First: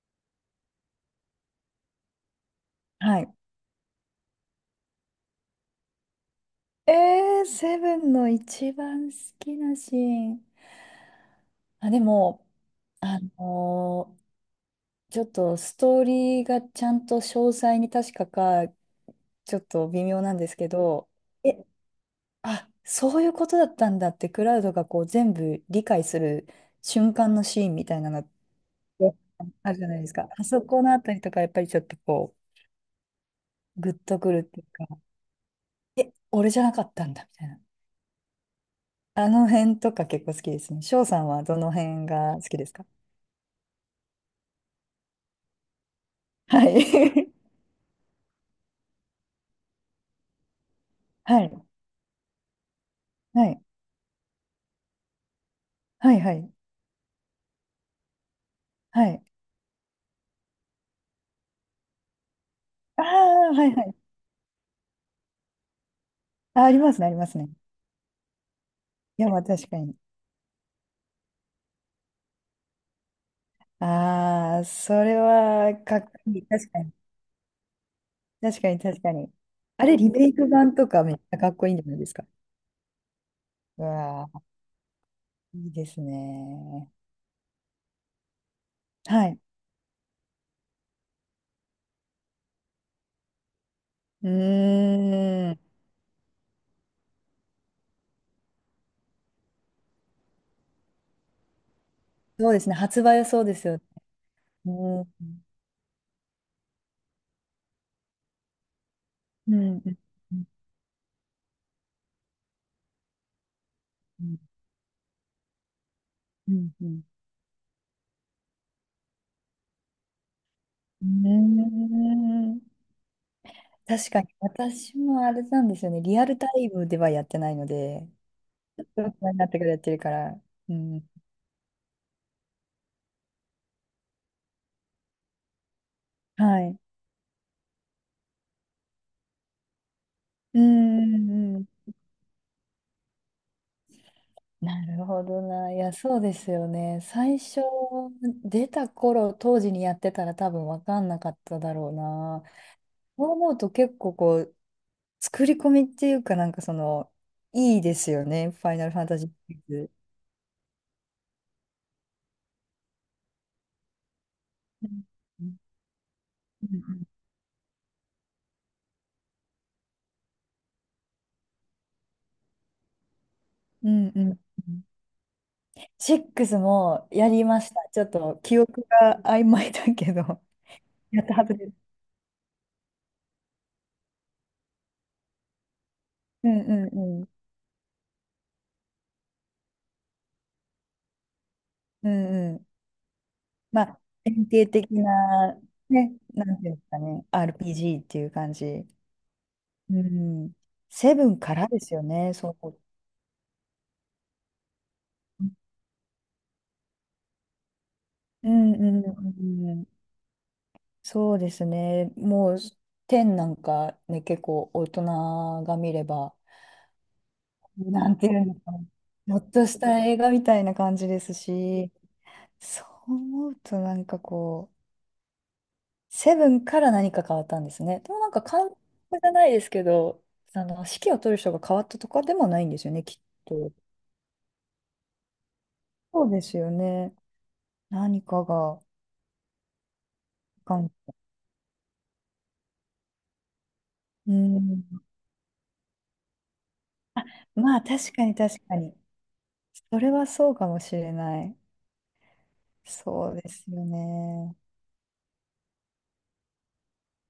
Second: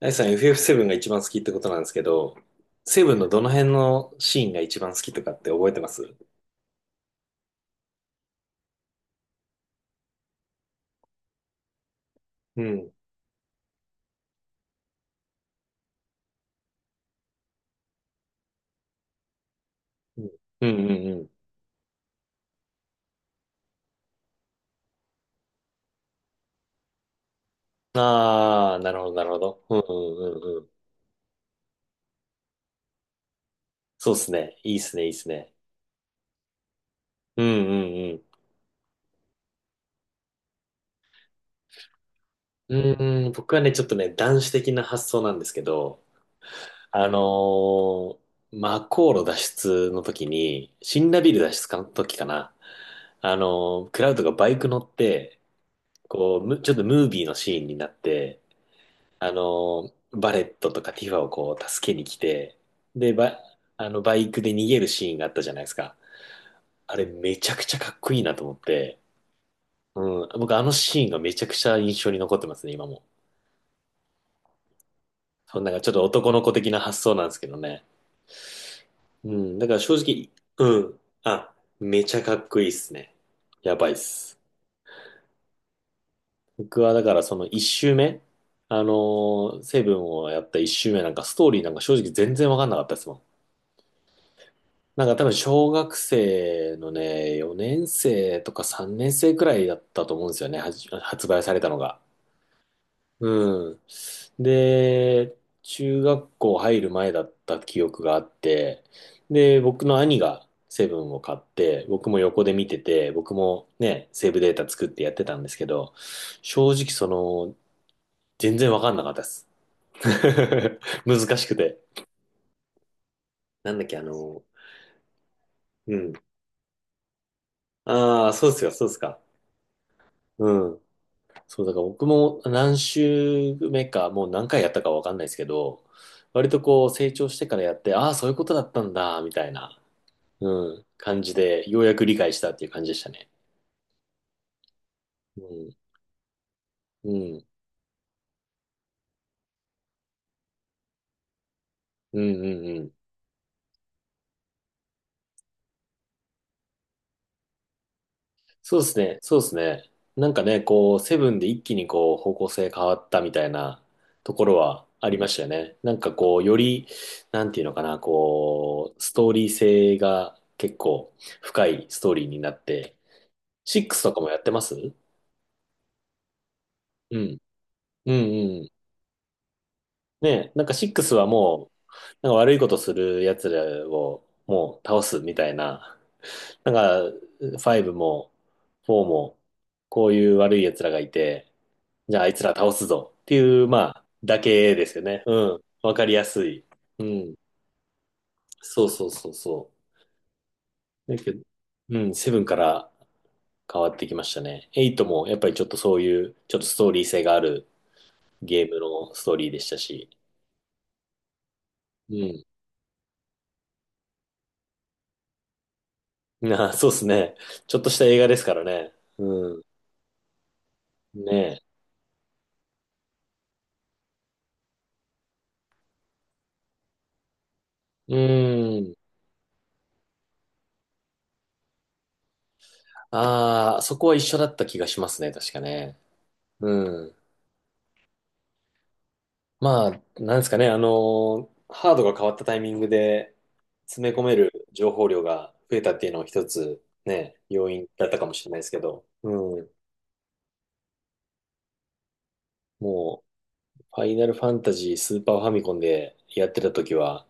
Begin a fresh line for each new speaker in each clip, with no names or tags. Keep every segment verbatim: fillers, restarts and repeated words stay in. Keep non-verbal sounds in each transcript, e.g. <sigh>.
あイさん エフエフセブン が一番好きってことなんですけど、セブン
は
の
い。
どの辺のシーンが一番好きとかって覚えてます？
えー、セブンの一番好きなシーン。あ、でも、
うん。
あのーちょっとストーリーがちゃんと詳細に確かか、ちょっと微妙
うん。
なんです
う
け
んう
ど、
んう
え、あ、そういうことだったんだって、クラウドがこう全部理解する瞬間のシーンみた
ん。
いなのっ
ああ、なるほど、
て
なるほど。
あ
うん
るじゃないですか。
うん
あ
うんう
そ
ん。
このあたりとか、やっぱりちょっとこう、グッ
そうっ
と
す
くるっ
ね。
てい
いいっ
う
す
か、
ね、いいっすね。
え、俺じゃなかったんだみ
う
た
ん
いな。
うん
あの辺とか結構好きですね。翔さんはどの辺が好きです
う
か？
ん。うーん、僕はね、ちょっとね、男子的な発想なんですけど、
は
あの
い。
ー、マコー路脱出の時に、シンラ
<laughs>
ビル
は
脱
い。
出の時かな。あ
はい。
のー、クラウドがバイク乗って、
はい。は
こう、
い。
むちょっとムービーのシーンになって、
はい。
あの、バレットとかティファをこう助けに来て、
ああ、
で、ば、
はいは
あ
い。
の、バイクで逃げるシーンがあったじゃないですか。
あ、ありま
あ
す
れ
ね、ありま
め
すね。
ちゃくちゃかっこいいなと思って、
いや、まあ確かに。
うん、僕あのシーンがめちゃくちゃ印象に残ってますね、今も。
ああ、それ
そんなん
は
かちょっ
か
と
っこ
男
い
の
い。
子
確
的な
かに。
発想なんですけどね。
確かに、確か
う
に。
ん、だから
あ
正
れ、リメ
直、
イク版
う
と
ん、
かめっちゃか
あ、
っこいいんじゃない
め
です
ちゃ
か？
かっこいいっすね。や
う
ばいっ
わ
す。
あ、いいです
僕
ね。
はだからその一周目、あ
はい。
のーセブンをやった一周目なんかストーリーなんか正直全然わかんなかったですもん。
う
なんか多分
ーん。
小学生のね、よねん生とかさんねん生くらいだったと思うんですよね、はじ発売されたのが。
そうですね。発売はそうです
う
よ
ん。
ね。うん。う
で、中学校入る前だった記憶があって、
ん。
で、僕の
う
兄が
ん。
セブンを買って、僕も横で見てて、僕もね、
う
セー
ん。
ブデータ作ってやってたんですけど、
う
正直
ん。
その、全然わかんなかったです。<laughs>
う
難しく
ん。
て。
うん。
なんだっけ、あ
確かに、
の、
私もあれなんですよ
う
ね。
ん。
リアルタイムではやってないので、
ああ、そうっすか、
大
そうっすか。
人になってからやってるから。
う
う
ん。
ん。
そう、だから僕も何週目か、もう何回やったかわかんないですけど、割
は
と
い。
こう成長してからやって、ああー、そういうことだったんだ、みたいな、
う
うん、
んう
感じ
んう
で、よう
ん。
やく理解したっていう感じでしたね。
なるほ
う
ど
ん、
な。いや、そうですよね。
う
最
ん、
初、出た頃、当時にやってたら多分分かんなかっただろう
うん、う
な。
んうん。
そう思うと結構こう、作り込みっていうかなんかその、いいですよね。ファ
そ
イ
うで
ナル
す
ファン
ね、
タジーシ
そうです
リー
ね。
ズ。
なんかね、こう、セブンで一気にこう、方向性変わったみたいなところは
うん
ありました
う
よ
ん
ね。なんかこう、よ
う
り、
ん
なんていうのかな、こう、ストーリー性が結構深いストーリーになって、シッ
う
クス
ん。う
と
ん
か
う
もや
ん。
ってます？
ろくも
う
や
ん。
りました。ちょっ
うん
と記
うん。
憶が曖昧だけど、
ね、なんかシック
<laughs>
ス
やっ
は
たはずで
もう、
す。
なんか悪いことする奴らをもう倒すみたいな。
うん
なん
う
か、
んうん。
ファイブも、フォーも、こういう悪い奴らがいて、
う
じゃああいつら
んうん。
倒すぞっていう、
ま
ま
あ、
あ、だ
典型
けで
的
すよね。う
な、
ん。わかり
ね、
やす
なん
い。
ていうんですか
う
ね、
ん。
アールピージー っていう感
そ
じ。
うそうそうそ
うん。セ
う。だ
ブ
け
ン
ど、
からです
う
よ
ん、セ
ね、
ブンか
そう。
ら変わってきましたね。エイトもやっ
う
ぱりちょっとそういう、ちょっとストーリー性がある
ん
ゲー
う
ム
んう
のストーリーで
ん
し
う
た
ん。
し。
そうですね。
うん。
もう、テンなんかね、結構大人が見れば、
な <laughs> あ、そうですね。ちょっとした
なん
映
て
画で
い
す
う
か
の
ら
か
ね。
な、ちょっ
うん。
とした映画みたいな感じです
ね
し、そう思うとなんかこう、セブンから何か変わったんですね。で
え。う
もなんか監督
ん。
じゃないですけど、あの、指揮を取る人が変わったとかでもないんですよね、きっと。
ああ、そこは一緒だった気がしますね、確かね。
そうですよ
う
ね。
ん。
何かが、
まあ、なんですかね、あ
か
の
ん、
ーハードが変わったタイミングで詰め込
う
める情
ん。
報量が増えたっていうのは一つね、要
まあ
因だっ
確
た
か
かも
に
しれ
確
ないです
か
け
に。
ど。うん。
それはそうかもしれない。
も
そうです
う、
よ
ファイナルファ
ね。
ンタジースーパーファミコンでやってた時は、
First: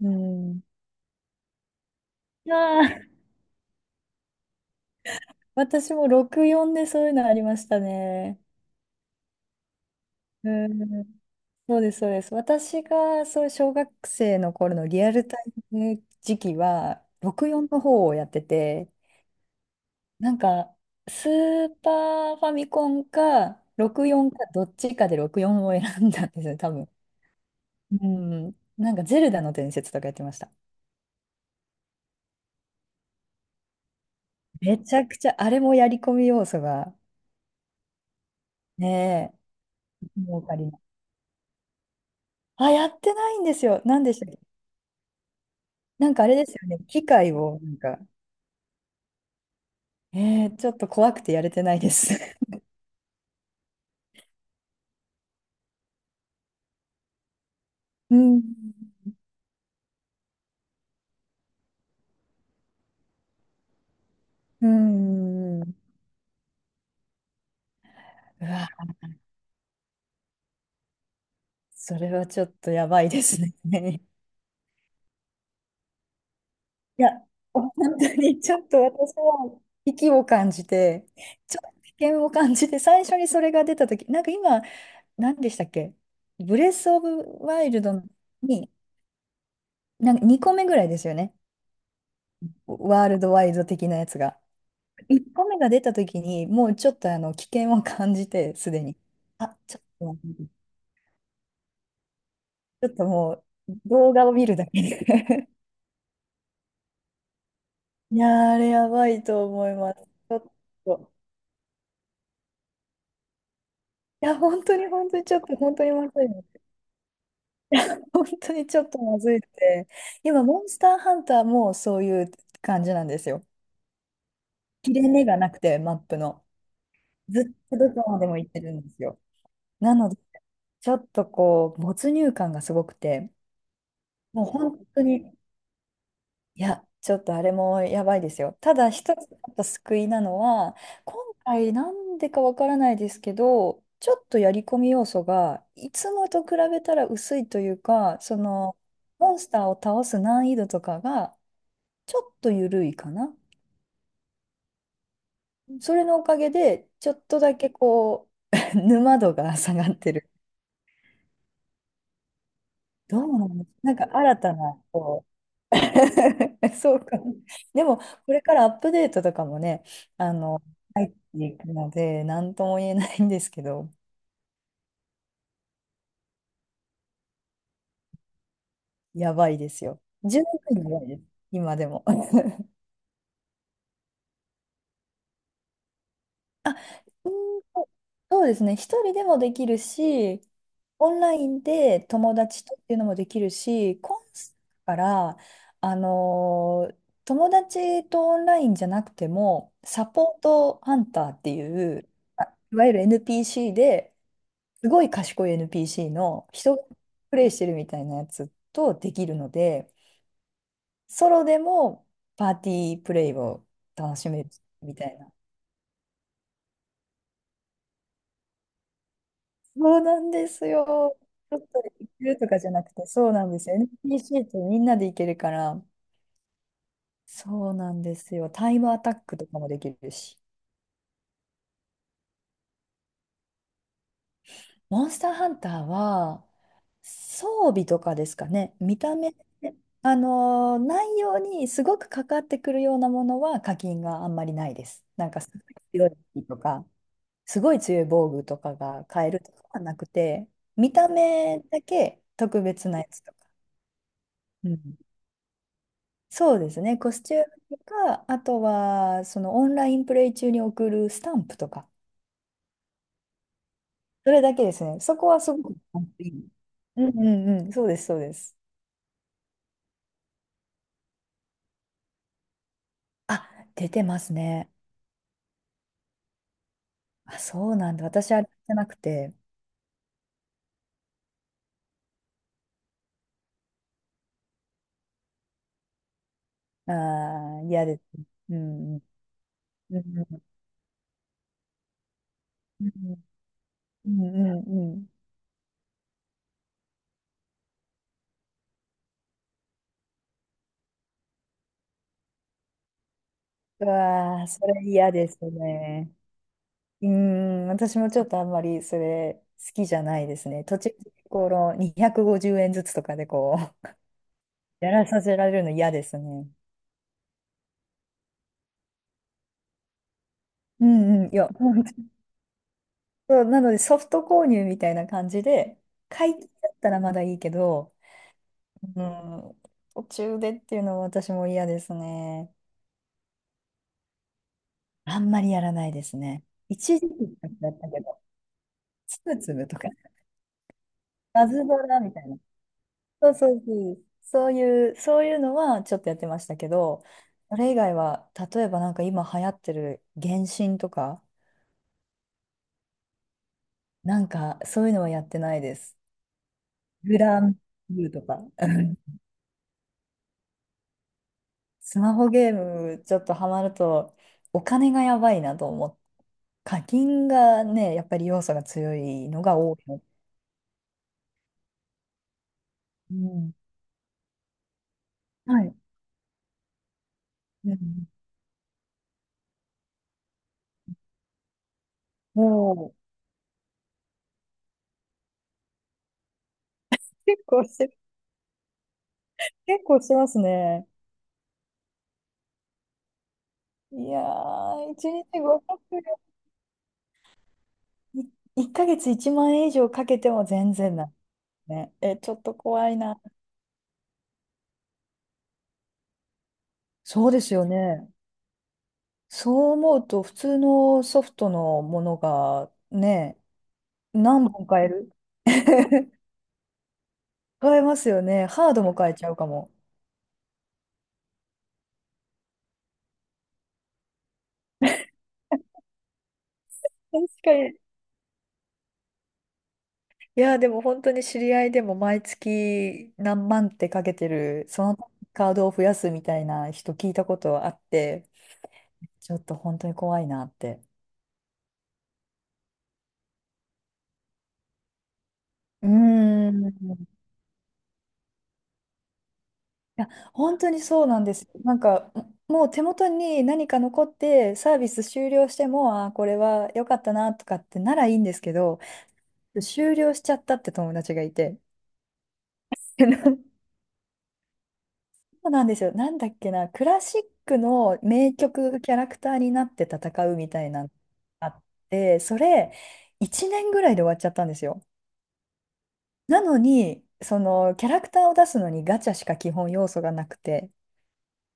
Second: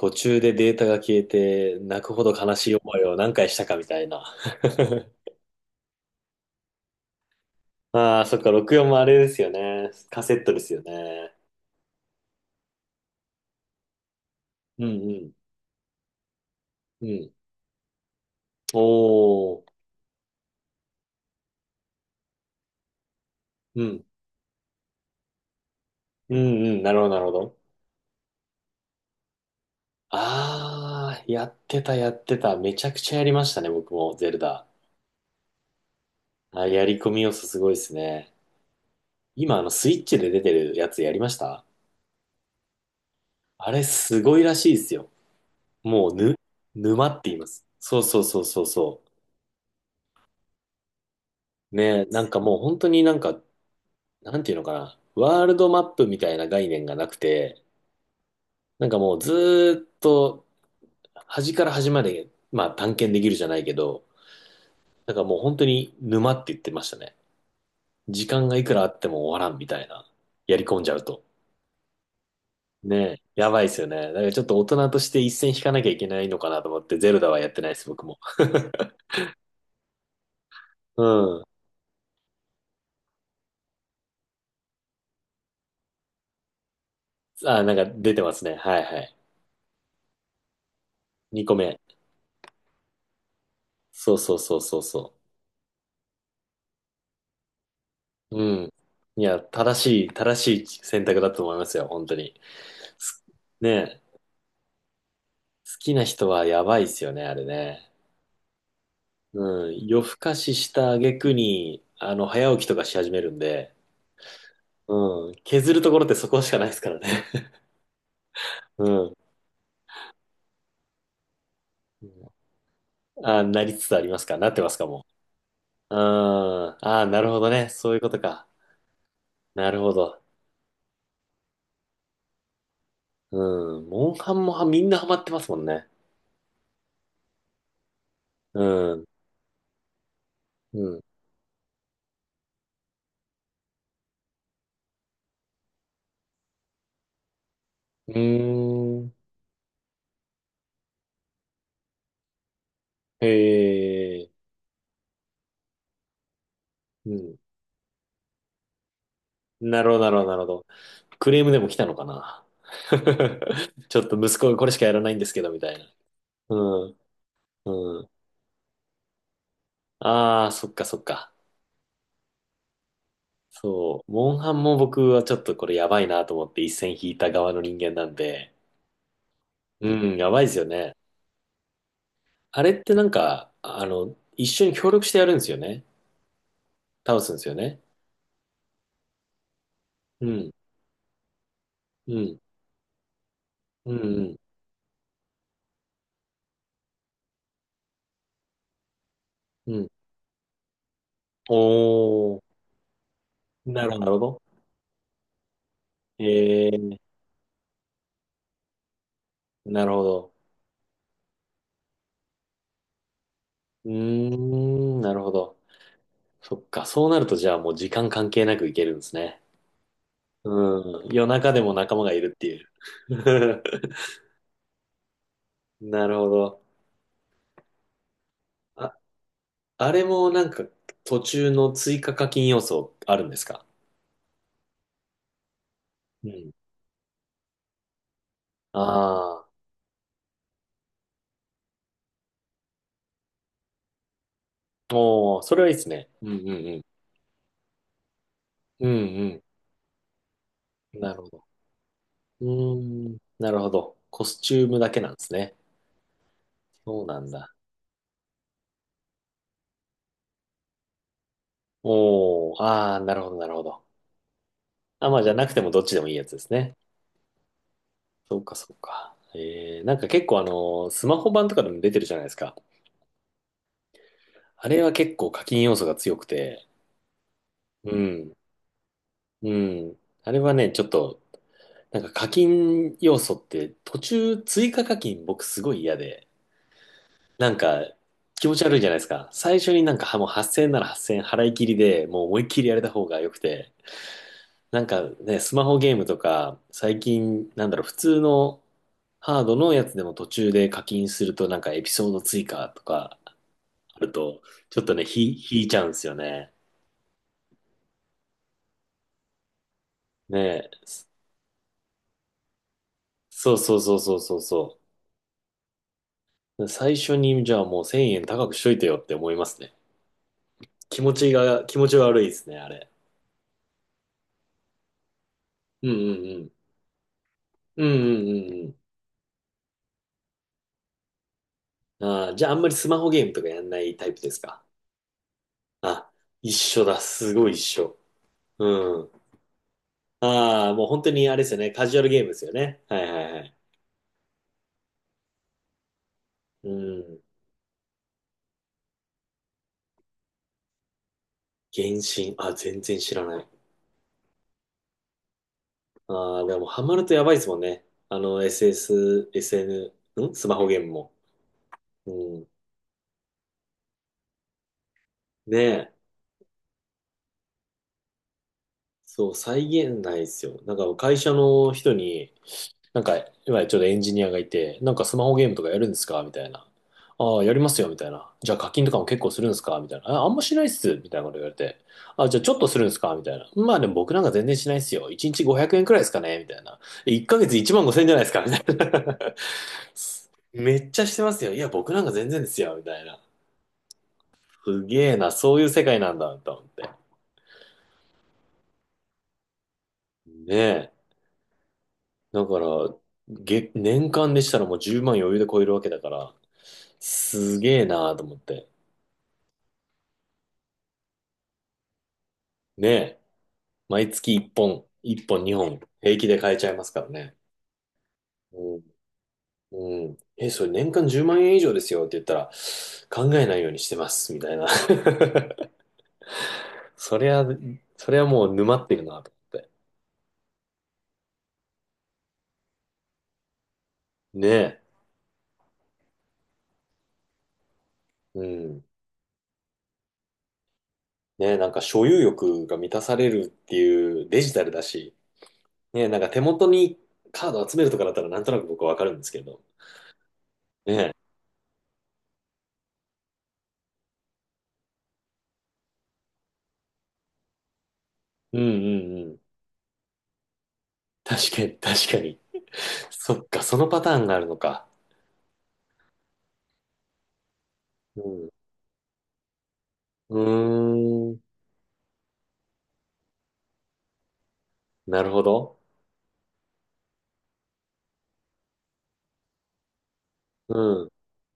う
中で
ん。
データが消えて泣くほど悲
あ
しい思いを
あ、
何回したかみたいな。<laughs>
私もロクヨンでそういうのありました
ああ、そ
ね。
っか、ろくよんもあれですよね。カセッ
う
トですよ
ん。
ね。
そうです、そうです。私がそう小学生の頃
う
のリアル
ん
タイム時期
う
は
ん。うん。
ロクヨンの方をやってて、
おー。
なんかスーパーファミコンか
うん。
ロクヨンかどっちかでロクヨンを選んだん
う
ですね、
ん
多
うん。
分。
なるほど、なるほど。
うん。なんかゼルダの伝説とかやってました。
ああ、やってた、やってた。めちゃくちゃやりましたね、僕も、ゼルダ。
めちゃくちゃあれもやり込み要素
あや
が
り込み要素すごいですね。
ね
今、あの、スイッチ
え、
で
も
出
う
て
かり
る
ない。
やつやりました？
あ、やってないんです
あ
よ。
れ、
なんでし
す
たっ
ご
け？
いらしいですよ。も
な
う、
んかあれ
ぬ、
ですよね。機
沼って
械
言いま
を
す。
なん
そ
か、
うそうそうそうそ
えー、ちょっと怖くてやれてな
う。
いで
ね、
す。
なんかも
<laughs>
う本当になんか、なんていうのかな。ワールドマップみたいな概念がなくて、
うん。
なんかもうずーっと端から端まで、まあ探検できるじゃないけど、
うー
なんかもう本
ん。
当
う
に沼って言ってましたね。時間がいくら
わ、
あっても終わらんみたいな。やり込んじゃうと。
それはちょっとや
ね
ばいです
え、やばいですよね。
ね。<laughs>
だからちょっと大人として一線引かなきゃいけないのかなと思って、
いや、
ゼルダはやってない
本
です、僕
当
も。
にちょっと私は危機を感じ
う
て、
ん。
ちょっと危険を感じて、最初にそれが出たとき、なんか今、何でしたっけ？ブレス・オブ・
あ、
ワイ
なん
ル
か
ド
出てますね。
に、
はいはい。
なんかにこめぐらいですよね。
にこめ。
ワールドワイド的なや
そう
つ
そう
が。
そうそうそ
いっこめが出たときに、もうちょっとあの危険を感じ
う。
て、
うん。
すでに。
いや、
あ、ち
正
ょっ
しい、
と、
正しい選択だと思いますよ、本当に。
ちょっと
す
もう
ねえ、
動画を見るだけで。 <laughs>
好きな人はやばいですよね、あれね。
いやー、あれやばいと
う
思い
ん、
ます。
夜更
ち
か
ょっ
しした
と。
挙句に、あの、早起きとかし始めるんで、
いや、本当に本当に
う
ち
ん、
ょっと、本
削る
当
と
に
ころっ
ま
て
ず
そ
い
こ
の。
しかないですからね。
本当に
<laughs>
ちょ
う
っと
ん。
まずいって。今、モンスターハンターもそういう感じなんです
あ、
よ。
なりつつありますかなってますか
切
も
れ目がなくて、マ
う？う
ッ
ん。
プの。
ああ、なるほ
ず
ど
っ
ね。
と
そ
ど
ういうこ
こま
と
でも
か。
行ってるんですよ。
なるほ
なので、
ど。
ちょっとこう、没入感がすごくて、
うん。モンハ
もう
ンもはみ
本
んな
当
ハマって
に。
ますもんね。
いや、ちょっとあれもやばいですよ。ただ
うん。
一つやっぱ救いなのは、
うん。
今回なんでかわからないですけど、ちょっとやり込み要素がいつもと比べたら薄いという
う
か、その
ーん。
モンスターを倒す難易度とかがちょっと緩いか
へ
な。
え。
それのおかげで、ち
う
ょっ
ん。
とだけこう、<laughs> 沼度が下
な
が
る
っ
ほど、な
て
るほ
る。
ど、なるほど。クレームでも来たのかな。
どうなんです、
<laughs>
な
ち
ん
ょ
か
っと
新
息子
た
がこれし
な、
かやらないん
こ
ですけど、みたいな。う
う。 <laughs> そ
ん。
うかも。でも、
う
こ
ん。
れからアップデートとかもね、あ
ああ、
の、
そっかそっ
入っ
か。
ていくので、なんとも言えないんですけど、
そう。モンハンも僕はちょっとこれやばいなと思って一線引いた側の人間なんで。
やばいです
う
よ。
ん、や
十
ばいですよ
分や
ね。
ばいです、今でも。
あれってなんか、あの、一緒に協力してやるんですよね。倒
う
すんですよ
ん。
ね。
そうですね。一人でもできる
う
し、
ん、
オンラインで
う
友
ん、
達とっていうのもできる
う
し、コン
ん、
サートから、あのー友達とオンラインじゃなくても、
うん、うん。
サポートハンターっていう、
お
あ、
ー、
いわゆる エヌピーシー
なるほど、なる
で、
ほど。
すごい賢い エヌピーシー
え
の人が
ー、
プレイしてるみたいなやつとできるの
な
で、
るほど。
ソロでもパーティープレイを
う
楽しめるみ
ーん、
た
な
い
るほ
な。
ど。そっか、そうなるとじゃあもう時間関係なくいけるんですね。
そうなんですよ。
うん、夜中
ちょ
で
っ
も
と
仲間
行
がい
け
るっ
る
て
とか
いう。
じゃなくて、そうなんですよ。エヌピーシー ってみんなで行けるか
<laughs>
ら、
なるほど。
そうなんですよ。タイム
あ
アタックとかもでき
あれ
る
も
し。
なんか途中の追加課金要素あるんですか？
モンスターハンター
う
は、
ん。
装備とかですかね。見た目、
ああ、
あのー内容にすごくかかってくるようなものは課金があんまりないです。なん
お
か、
ー、
す
そ
ごい
れはいいです
強
ね。
い
うんう
武器
ん
と
うん。
か、すごい強い防具とか
う
が買える
ん
とかはなくて、見
うん。な
た
るほど。
目だけ
う
特別なや
ーん、
つとか。
なるほど。コスチュー
う
ム
ん。
だけなんですね。
そうですね、
そう
コ
な
ス
ん
チュー
だ。
ムとか、あとはそのオンラインプレイ中に送るスタンプとか、
おー、ああ、なるほどなるほど。
それだけですね、
あ、
そ
まあ
こ
じゃ
は
なく
す
て
ごく
もどっちで
簡
もい
単
いや
でい
つで
い。
すね。
うんうんうん、そうです、そうで
そうか
す。
そうか。えー、なんか結構あの、スマホ版とかでも出てるじゃないですか。
あ、出てます
あ
ね。
れは結構課金要素が強くて、
あ、そうな
う
んだ、私
ん、
あれじゃなくて、
うん。あれはね、ちょっとなんか課金要素って途中追加課金僕すごい嫌で、
あ
なん
ー、嫌
か
ですね。
気
う
持ち悪いじゃ
ん
ない
う
で
ん
すか。最初になん
う
かはもう
ん
はっせんえんならはっせんえん払い切りでもう思いっきりやれ
う
た
ん
方が良くて、
うんう
なん
んう
か
ん。
ね、スマホゲームとか最近なんだろう、普通のハードのやつでも途中で課金するとなんかエピソード追加とか
う
あると、
わー、そ
ちょ
れ
っとね、
嫌で
ひ
す
引いちゃうんです
ね。
よね。
うん、私もちょっとあんまりそれ好きじゃないですね。
ねえ、
途中、このにひゃくごじゅうえんずつとかで
そ
こ
そう
う。
そうそうそうそ
やらさせられるの嫌ですね。
うそう。最初にじゃあもうせんえん高くしといてよって思いますね。
う
気持
んう
ち
ん、いや、<laughs>
が、気
本
持
当。
ち悪いですね、あれ。
そうなのでソフト購入みたいな感じで、
うん
解
う
禁
ん
だったらまだいいけ
うん。う
ど、
んうんうん
うん、途中でっていうのは私も嫌です
うん。ああ、じゃあ
ね。
あんまりスマホゲームとかやんないタイプですか？
あんまりやらないで
あ、
すね。
一緒
一
だ。
時
す
期
ごい一
だった
緒。
けど、
うん。
つぶつぶとか、
ああ、もう本当にあれで
バ
すよ
ズ
ね。
ド
カジュ
ラ
アル
み
ゲ
た
ーム
い
で
な。
すよね。はいは
そ
い
う
は
そ
い。
うそう、そういう、そういうのはちょっとやってました
う
けど、
ん。
それ以外は、例えばなんか今流行ってる原神とか、
原神。あ、全然知らない。
なんかそういうのはやってないです。
ああ、でもハマると
グ
やばいで
ラ
す
ン
もんね。
ブルー
あ
とか。
の、
<laughs>
エスエス、エスエヌ、んスマホゲームも。
ス
う
マホ
ん。
ゲームちょっとハマるとお金がやばい
ね
なと思
え。
って、課金がね、やっぱり要素が強い
そう、
のが
再
多い
現
の。
ないですよ。なんか会社の人に、なんか、
うん。
今ちょうどエンジニアがいて、なんかスマホゲームと
は
か
い。
やるんですかみたいな。ああ、やりま
う
すよ、みた
ん。
いな。じゃあ課金とかも結構するんですかみたいな。あ、あんましないっす、みたいなこと言われて。あ、じゃあちょっとするんで
も
すかみたいな。まあでも僕なんか全然しないっすよ。いちにちごひゃくえんくえんくらいですかねみたいな。
う、
1
結
ヶ月
構
1
し
万
て、
ごせん円じゃないですかみたいな。
結構してます
<laughs> め
ね。
っちゃしてますよ。いや、僕なんか全然ですよ、みたいな。
いや
す
ー、1
げえな、
日
そういう
500
世界なんだ、と思って。
ヶ月いちまん円以上かけても
ね
全
え。
然ない。ね。え、ちょっ
だ
と
か
怖
ら、
いな。
げ年間でしたらもうじゅうまん余裕で超えるわけだから、
そうです
す
よ
げえ
ね。
なーと思って。
そう思うと、普通のソフトのものが
ねえ、
ね、
毎月
何
1
本買
本、
える
いっぽんにほん、平気で買えちゃいますからね。
変えますよね。ハー
う
ドも変えちゃうかも。
ん。うん。え、それ年間じゅうまんえん円以上ですよって言ったら、考えないようにしてます、みたいな。<laughs> そ
確
りゃ、
かに。
そりゃもう沼ってるなと思って。
いや、でも本当に知り合いでも毎月何万ってかけて
ね
る、そのカードを増やすみたいな人聞いたことあって、
え。うん。
ちょっと本当に怖いなって。
ねえ、なんか所有欲が満たされるっていうデジタルだし、
う
ねえ、なんか手
ーん。
元に
い
カード集めるとかだったらなんとなく僕はわかるんですけど、
や、本当に
ね
そう
え。
なんです。なんか、もう手元に何か残って、サービス終了しても、あー、これは良かったなとかってならいいんですけ
うん
ど、
うんうん。
終了しちゃったって友達がい
確
て。
かに、確かに。そっ
<laughs>
か、そのパターンがあるのか。
そうなんですよ。なんだっけな、クラシックの
う
名
ん。
曲キャラクターになって戦うみ
う
たいなのが
ー
あ
ん。
って、それいちねんぐらいで終わっちゃったんですよ。
なるほど。
なのに、そのキャラクターを出すのにガチャしか基本要素がなくて、
うん。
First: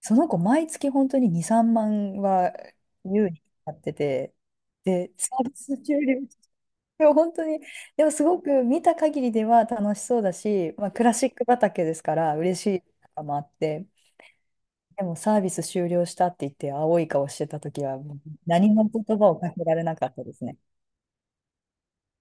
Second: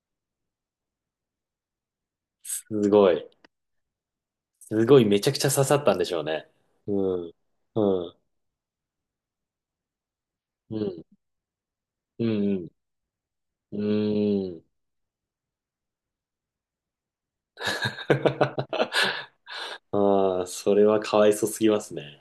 その子毎月本当にに、さんまんは
すごい。
優にやってて、
すごい、
で、
めちゃく
サ
ち
ー
ゃ
ビ
刺さ
ス
ったん
終
でしょ
了。
うね。
でも
う
本
ん。
当に、
う
でも
ん。
すごく見た限りでは楽しそうだし、
う
まあ、ク
ん。
ラシック畑ですか
う
ら嬉し
ん。
いとかもあっ
うん。
て。
うーん。
でもサービス終了したって言って青い顔してた時はもう
<laughs>
何も言葉をかけられなかったで
あ
す
あ、
ね。
それはかわいそすぎますね。